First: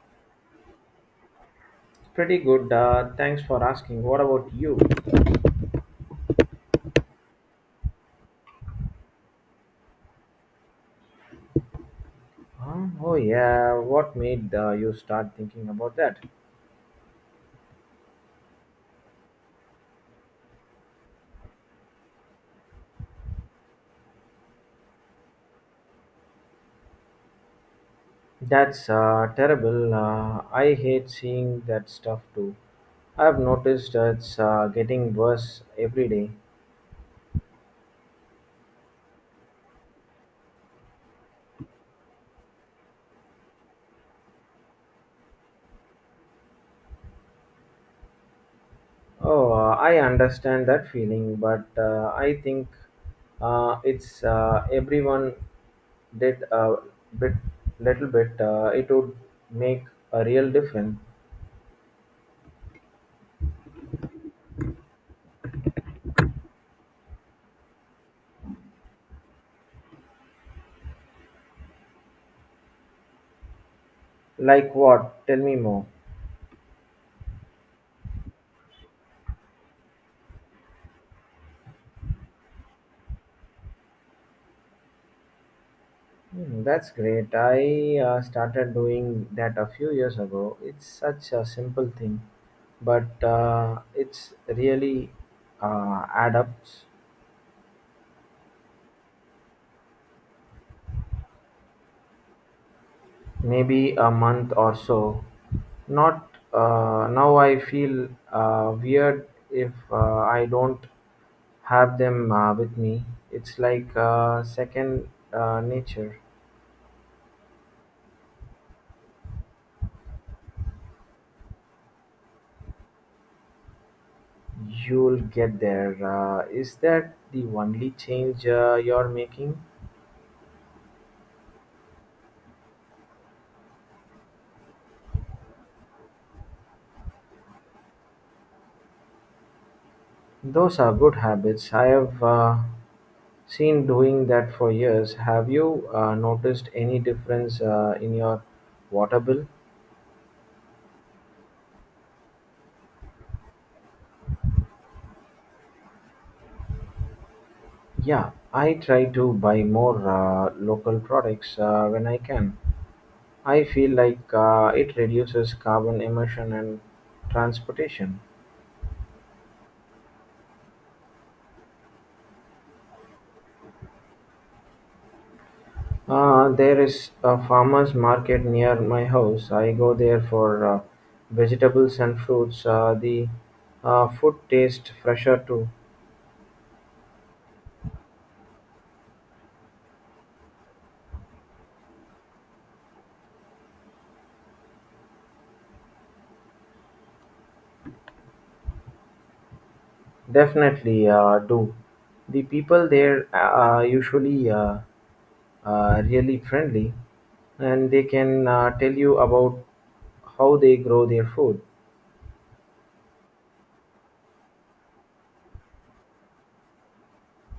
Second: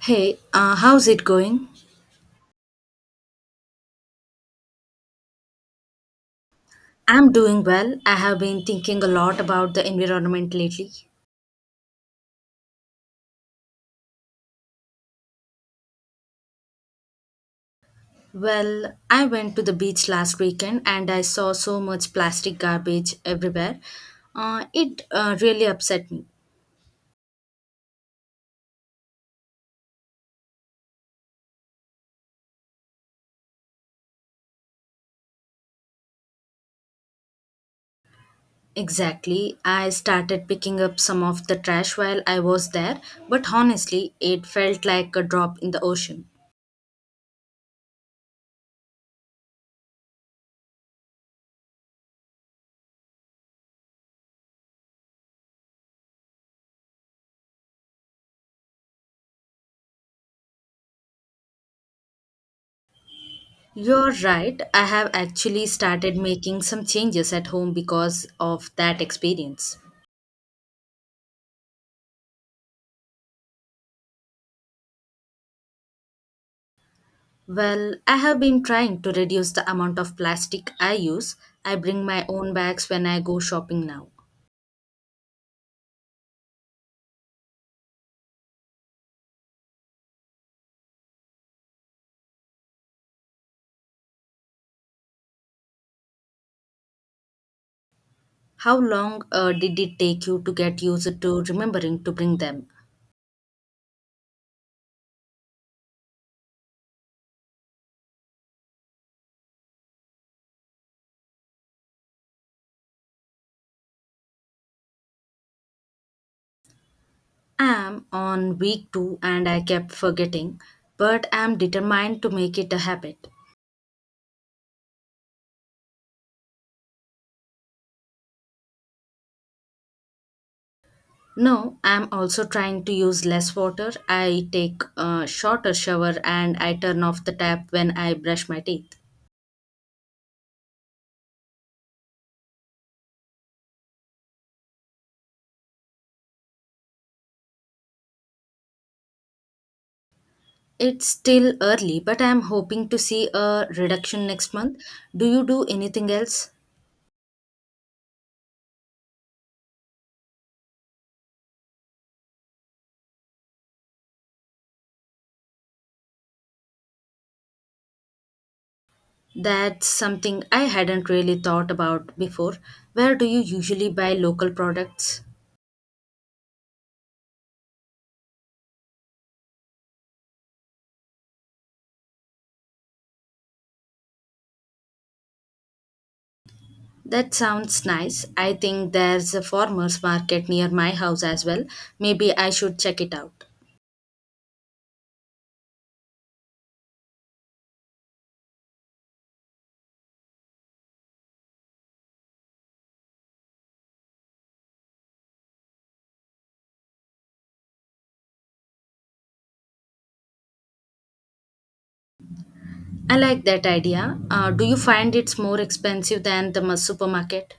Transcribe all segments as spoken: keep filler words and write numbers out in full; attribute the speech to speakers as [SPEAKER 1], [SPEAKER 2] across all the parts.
[SPEAKER 1] Hey, uh, how's it going?
[SPEAKER 2] Pretty good. Uh, thanks for asking. What about you?
[SPEAKER 1] I'm doing well. I have been thinking a lot about the environment lately.
[SPEAKER 2] Huh? Oh yeah. What made uh, you start thinking about that?
[SPEAKER 1] Well, I went to the beach last weekend and I saw so much plastic garbage everywhere. Uh, it uh, really upset me.
[SPEAKER 2] That's uh, terrible. Uh, I hate seeing that stuff too. I've noticed it's uh, getting worse every day.
[SPEAKER 1] Exactly. I started picking up some of the trash while I was there, but honestly, it felt like a drop in the ocean.
[SPEAKER 2] Oh, uh, I understand that feeling, but uh, I think uh, it's uh, everyone did a bit, little bit. Uh, it would make a real difference.
[SPEAKER 1] You're right. I have actually started making some changes at home because of that experience.
[SPEAKER 2] Like what? Tell me more.
[SPEAKER 1] Well, I have been trying to reduce the amount of plastic I use. I bring my own bags when I go shopping now.
[SPEAKER 2] Hmm, that's great. I uh, started doing that a few years ago. It's such a simple thing, but uh, it's really uh, add up.
[SPEAKER 1] How long uh, did it take you to get used to remembering to bring them?
[SPEAKER 2] Maybe a month or so. Not uh, now. I feel uh, weird if uh, I don't have them uh, with me. It's like uh, second uh, nature.
[SPEAKER 1] I am on week two and I kept forgetting, but I am determined to make it a habit.
[SPEAKER 2] You'll get there. Uh, is that the only change uh, you're making?
[SPEAKER 1] No, I am also trying to use less water. I take a shorter shower and I turn off the tap when I brush my teeth.
[SPEAKER 2] Those are good habits. I have uh, seen doing that for years. Have you uh, noticed any difference uh, in your water bill?
[SPEAKER 1] It's still early, but I'm hoping to see a reduction next month. Do you do anything else?
[SPEAKER 2] Yeah, I try to buy more uh, local products uh, when I can. I feel like uh, it reduces carbon emission and transportation.
[SPEAKER 1] That's something I hadn't really thought about before. Where do you usually buy local products?
[SPEAKER 2] Uh, there is a farmer's market near my house. I go there for uh, vegetables and fruits. Uh, the uh, food tastes fresher too.
[SPEAKER 1] That sounds nice. I think there's a farmers market near my house as well. Maybe I should check it out.
[SPEAKER 2] Definitely uh, do. The people there uh, are usually uh, uh, really friendly, and they can uh, tell you about how they grow their food.
[SPEAKER 1] I like that idea. Uh, do you find it's more expensive than the mu- supermarket?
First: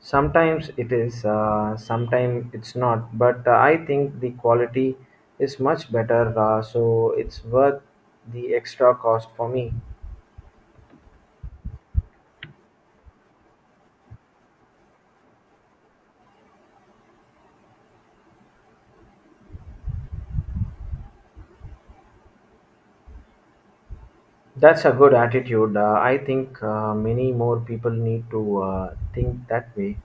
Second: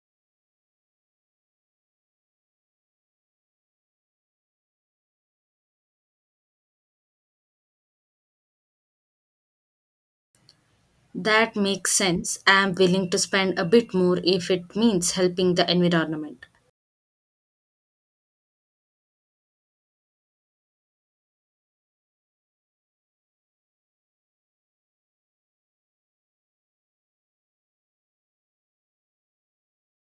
[SPEAKER 2] Sometimes it is, uh, sometimes it's not, but uh, I think the quality is much better, uh, so it's worth the extra cost for me.
[SPEAKER 1] That makes sense. I am willing to spend a bit more if it means helping the environment.
[SPEAKER 2] That's a good attitude. Uh, I think uh, many more people need to uh, think that way.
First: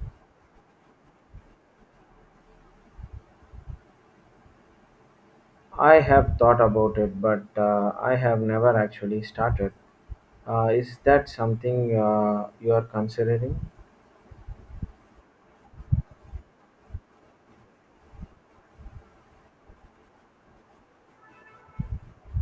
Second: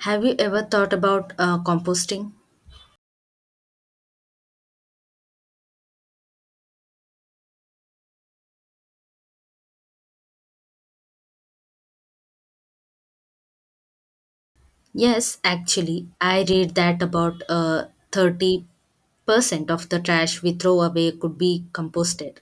[SPEAKER 1] Have you ever thought about uh, composting?
[SPEAKER 2] I have thought about it, but uh, I have never actually started. Uh, is that something uh, you are considering?
[SPEAKER 1] Yes, actually, I read that about uh, thirty percent of the trash we throw away could be composted.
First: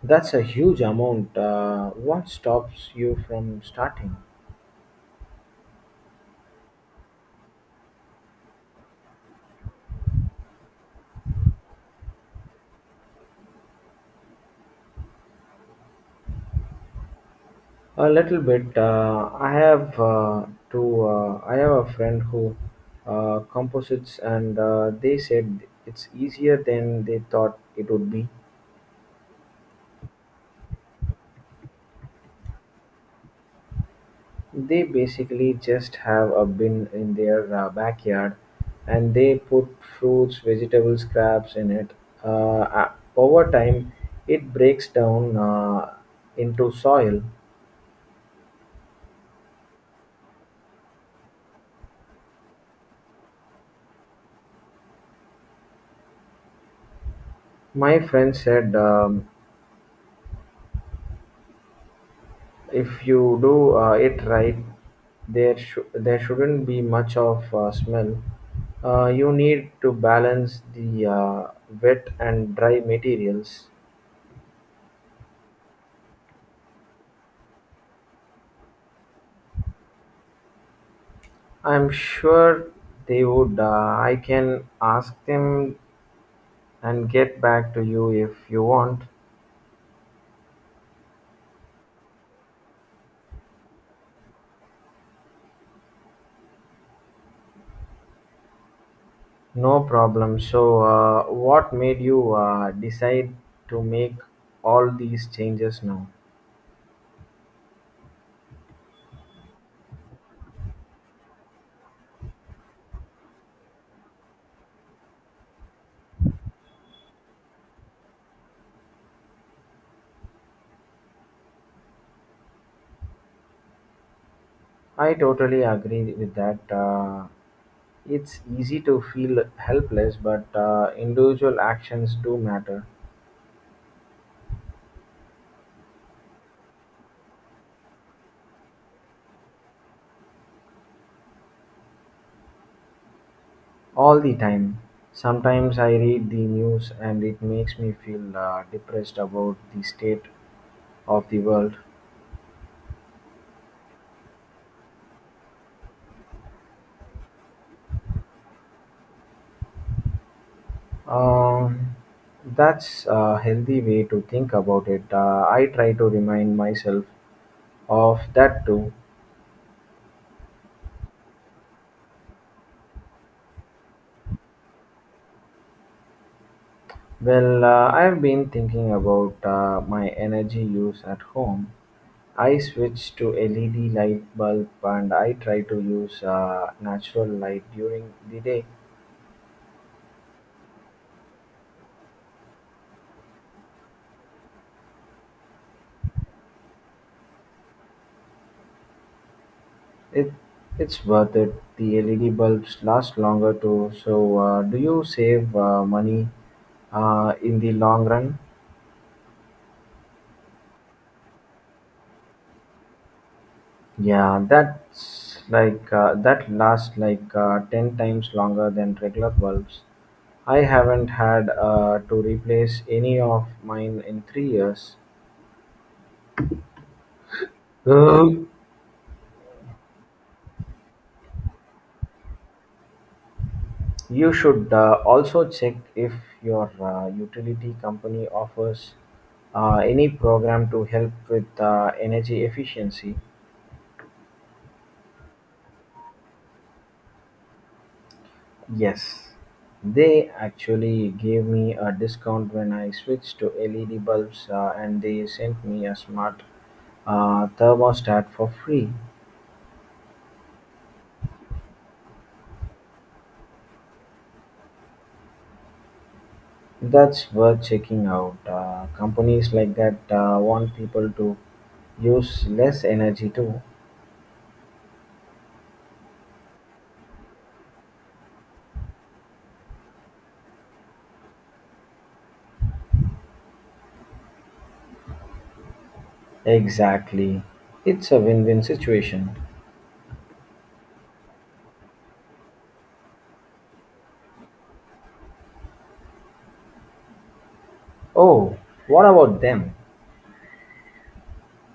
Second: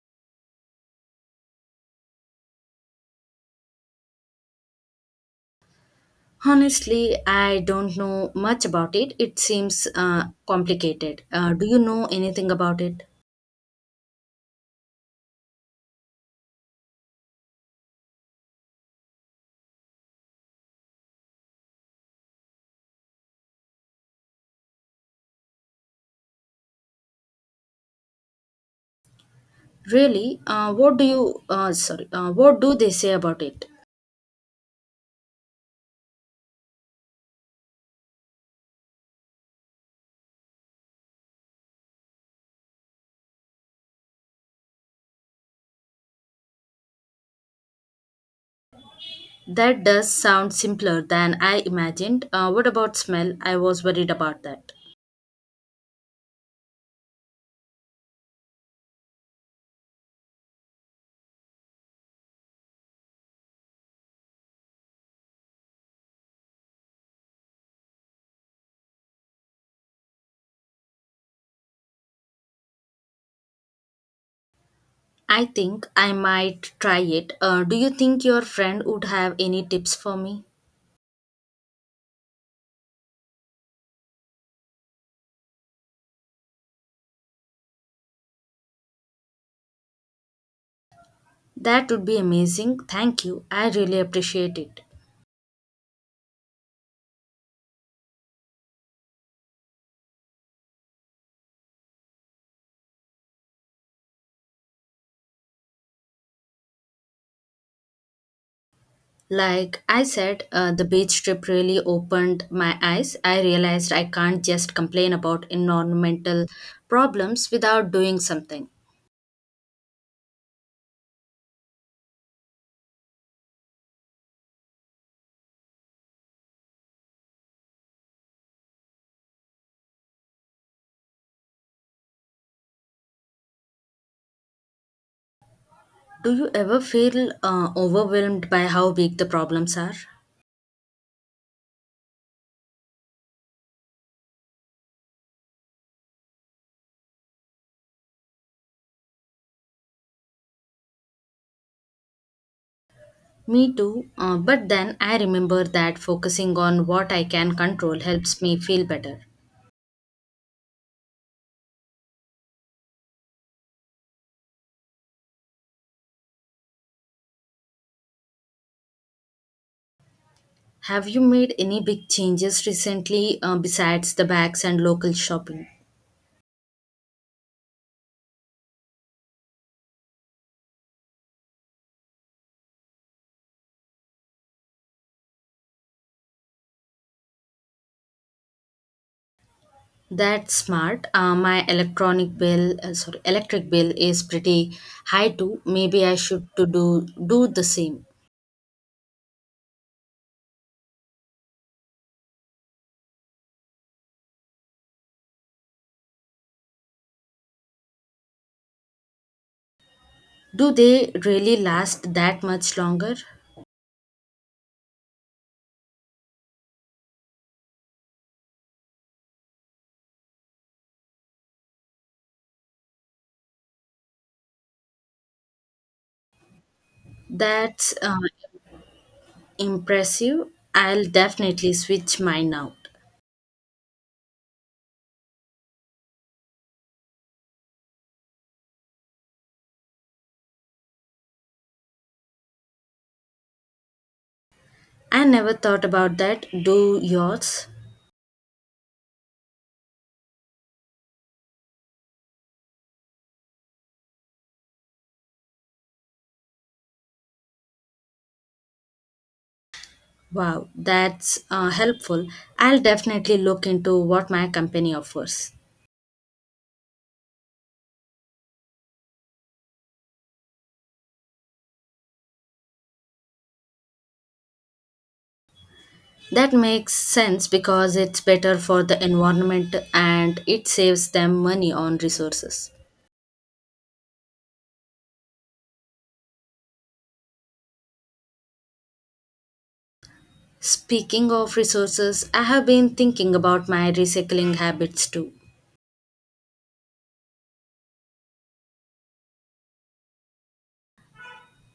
[SPEAKER 2] That's a huge amount. Uh, what stops you from starting?
[SPEAKER 1] Honestly, I don't know much about it. It seems uh, complicated. Uh, do you know anything about it?
[SPEAKER 2] A little bit. Uh, I have uh, to. Uh, I have a friend who uh, composites, and uh, they said it's easier than they thought it would be.
[SPEAKER 1] Really? Uh, what do you, uh, sorry, uh, what do they say about it?
[SPEAKER 2] They basically just have a bin in their uh, backyard, and they put fruits, vegetables, crabs in it. Uh, uh, over time, it breaks down uh, into soil.
[SPEAKER 1] That does sound simpler than I imagined. Uh, what about smell? I was worried about that.
[SPEAKER 2] My friend said um, if you do uh, it right, there, shou- there shouldn't be much of uh, smell. Uh, you need to balance the uh, wet and dry materials.
[SPEAKER 1] I think I might try it. Uh, do you think your friend would have any tips for me?
[SPEAKER 2] I'm sure they would. Uh, I can ask them and get back to you if you want.
[SPEAKER 1] That would be amazing. Thank you. I really appreciate it.
[SPEAKER 2] No problem. So, uh, what made you uh, decide to make all these changes now?
[SPEAKER 1] Like I said, uh, the beach trip really opened my eyes. I realized I can't just complain about environmental problems without doing something.
[SPEAKER 2] I totally agree with that. Uh, it's easy to feel helpless, but uh, individual actions do matter
[SPEAKER 1] Do you ever feel uh, overwhelmed by how big the problems are?
[SPEAKER 2] all the time. Sometimes I read the news and it makes me feel uh, depressed about the state of the world.
[SPEAKER 1] Me too, uh, but then I remember that focusing on what I can control helps me feel better.
[SPEAKER 2] Um, that's a healthy way to think about it. Uh, I try to remind myself of that too.
[SPEAKER 1] Have you made any big changes recently uh, besides the bags and local shopping?
[SPEAKER 2] Well, uh, I've been thinking about uh, my energy use at home. I switched to L E D light bulb, and I try to use uh, natural light during the day.
[SPEAKER 1] That's smart. Uh, my electronic bill, uh, sorry, electric bill is pretty high too. Maybe I should to do do the same.
[SPEAKER 2] It it's worth it. The L E D bulbs last longer too. So, uh, do you save uh, money uh, in the long run?
[SPEAKER 1] Do they really last that much longer?
[SPEAKER 2] Yeah, that's like uh, that lasts like uh, ten times longer than regular bulbs. I haven't had uh, to replace any of mine in three years.
[SPEAKER 1] That's uh,
[SPEAKER 2] Um,
[SPEAKER 1] impressive. I'll definitely switch mine out.
[SPEAKER 2] You should uh, also check if your uh, utility company offers uh, any program to help with uh, energy efficiency.
[SPEAKER 1] I never thought about that. Do yours?
[SPEAKER 2] Yes, they actually gave me a discount when I switched to L E D bulbs uh, and they sent me a smart uh, thermostat for free.
[SPEAKER 1] Wow, that's uh, helpful. I'll definitely look into what my company offers.
[SPEAKER 2] That's worth checking out. Uh, companies like that uh, want people to use less energy too.
[SPEAKER 1] That makes sense because it's better for the environment and it saves them money on resources.
[SPEAKER 2] Exactly. It's a win win situation.
[SPEAKER 1] Speaking of resources, I have been thinking about my recycling habits too.
[SPEAKER 2] Oh, what about them?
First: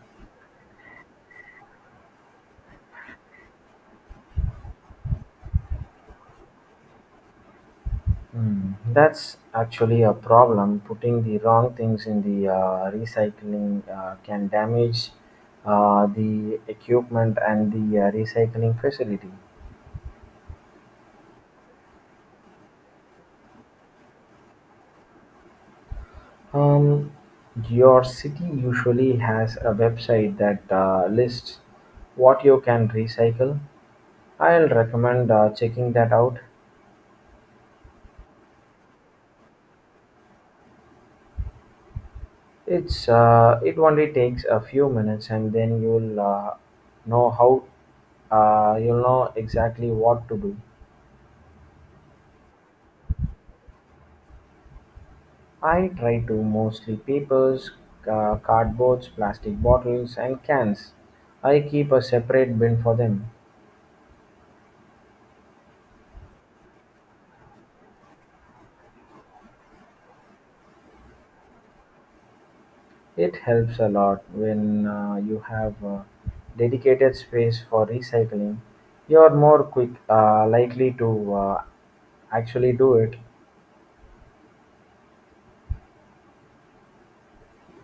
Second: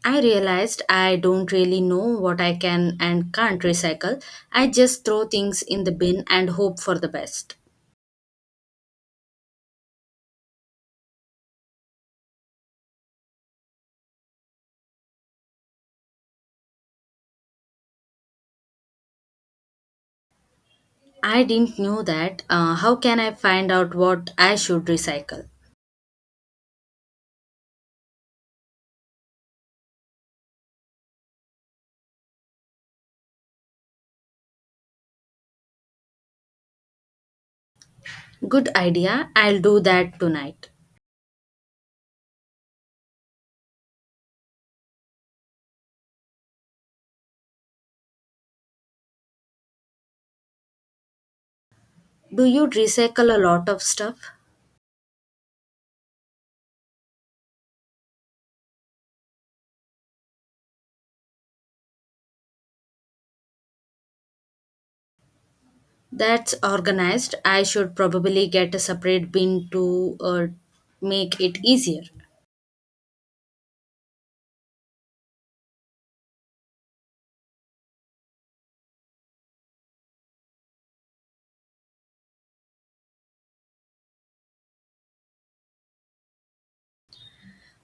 [SPEAKER 1] I realized I don't really know what I can and can't recycle. I just throw things in the bin and hope for the best.
[SPEAKER 2] Hmm, that's actually a problem. Putting the wrong things in the uh, recycling uh, can damage uh, the equipment and the uh, recycling facility.
[SPEAKER 1] I didn't know that. Uh, how can I find out what I should recycle?
[SPEAKER 2] Um, your city usually has a website that uh, lists what you can recycle. I'll recommend uh, checking that out.
[SPEAKER 1] Good idea. I'll do that tonight.
[SPEAKER 2] It's uh, it only takes a few minutes, and then you'll uh, know how uh, you'll know exactly what to do.
[SPEAKER 1] Do you recycle a lot of stuff?
[SPEAKER 2] I try to mostly papers, uh, cardboards, plastic bottles, and cans. I keep a separate bin for them.
[SPEAKER 1] That's organized. I should probably get a separate bin to uh, make it easier.
[SPEAKER 2] It helps a lot when uh, you have uh, dedicated space for recycling. You are more quick, uh, likely to uh, actually do it.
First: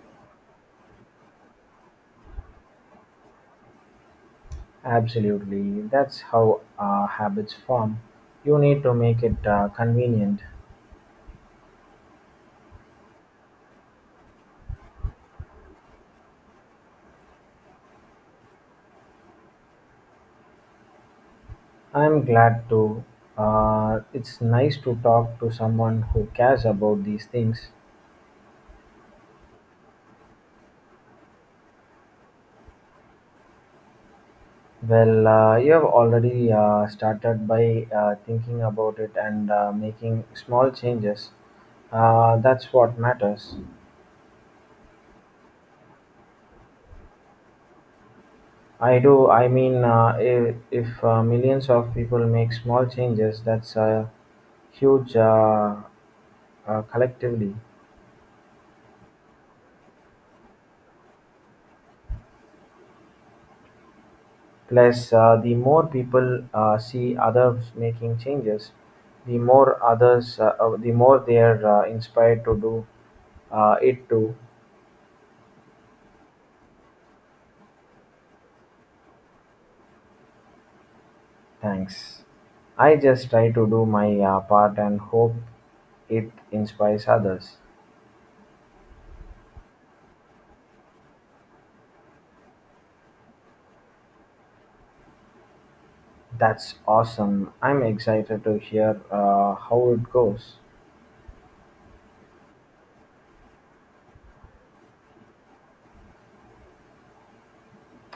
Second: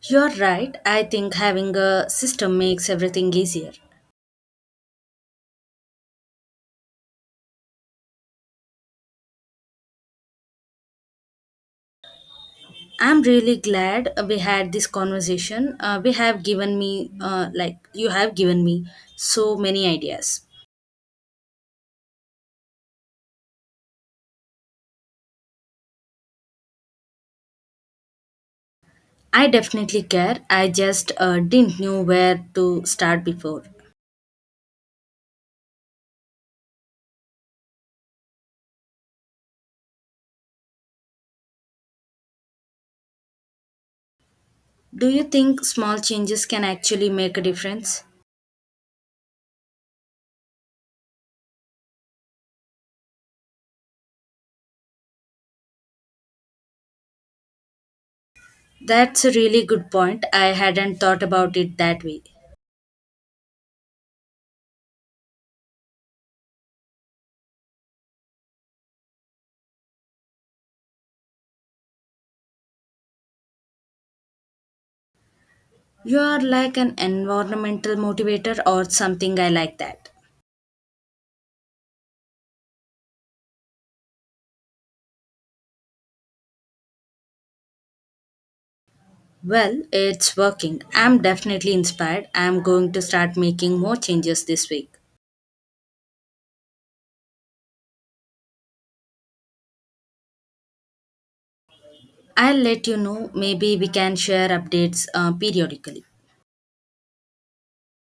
[SPEAKER 1] You're right. I think having a system makes everything easier.
[SPEAKER 2] Absolutely, that's how uh, habits form. You need to make it uh, convenient.
[SPEAKER 1] I'm really glad we had this conversation. Uh, we have given me, uh, like, You have given me so many ideas.
[SPEAKER 2] I'm glad to. Uh, it's nice to talk to someone who cares about these things.
[SPEAKER 1] I definitely care. I just uh, didn't know where to start before.
[SPEAKER 2] Well, uh, you have already uh, started by uh, thinking about it and uh, making small changes. Uh, that's what matters.
[SPEAKER 1] Do you think small changes can actually make a difference?
[SPEAKER 2] I do. I mean, uh, if, if uh, millions of people make small changes, that's uh, huge uh, uh, collectively.
[SPEAKER 1] That's a really good point. I hadn't thought about it that way.
[SPEAKER 2] Plus, uh, the more people uh, see others making changes, the more others, uh, uh, the more they are uh, inspired to do uh, it too.
[SPEAKER 1] You are like an environmental motivator or something. I like that.
[SPEAKER 2] Thanks. I just try to do my uh, part and hope it inspires others.
[SPEAKER 1] Well, it's working. I'm definitely inspired. I'm going to start making more changes this week.
[SPEAKER 2] That's awesome. I'm excited to hear uh, how it goes.
[SPEAKER 1] I'll let you know. Maybe we can share updates uh, periodically.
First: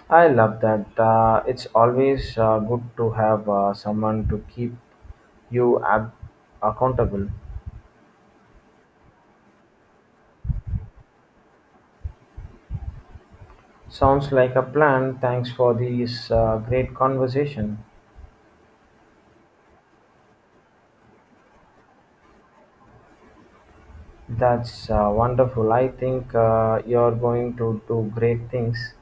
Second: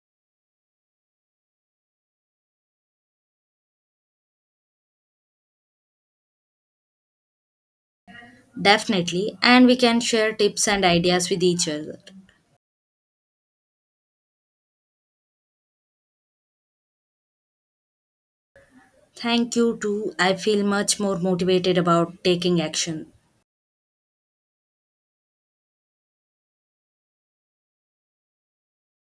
[SPEAKER 2] I love that. Uh, it's always uh, good to have uh, someone to keep you ab- accountable.
[SPEAKER 1] Definitely. And we can share tips and ideas with each other.
[SPEAKER 2] Sounds like a plan. Thanks for this uh, great conversation.
[SPEAKER 1] Thank you too. I feel much more motivated about taking action.
[SPEAKER 2] That's uh, wonderful. I think uh, you're going to do great things.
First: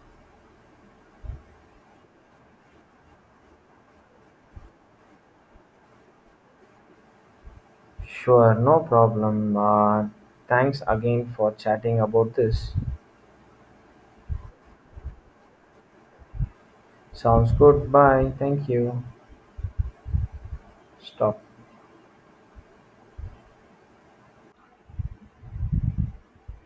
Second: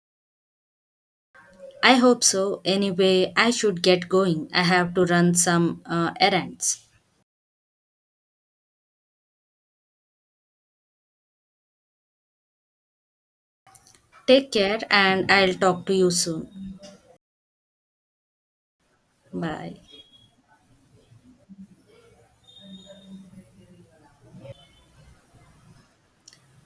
[SPEAKER 1] I hope so. Anyway, I should get going. I have to run some uh, errands.
[SPEAKER 2] Sure, no problem. Uh, thanks again for chatting about this.
[SPEAKER 1] Take care, and I'll talk to you soon.
[SPEAKER 2] Sounds good. Bye. Thank you.
[SPEAKER 1] Bye.
[SPEAKER 2] Stop.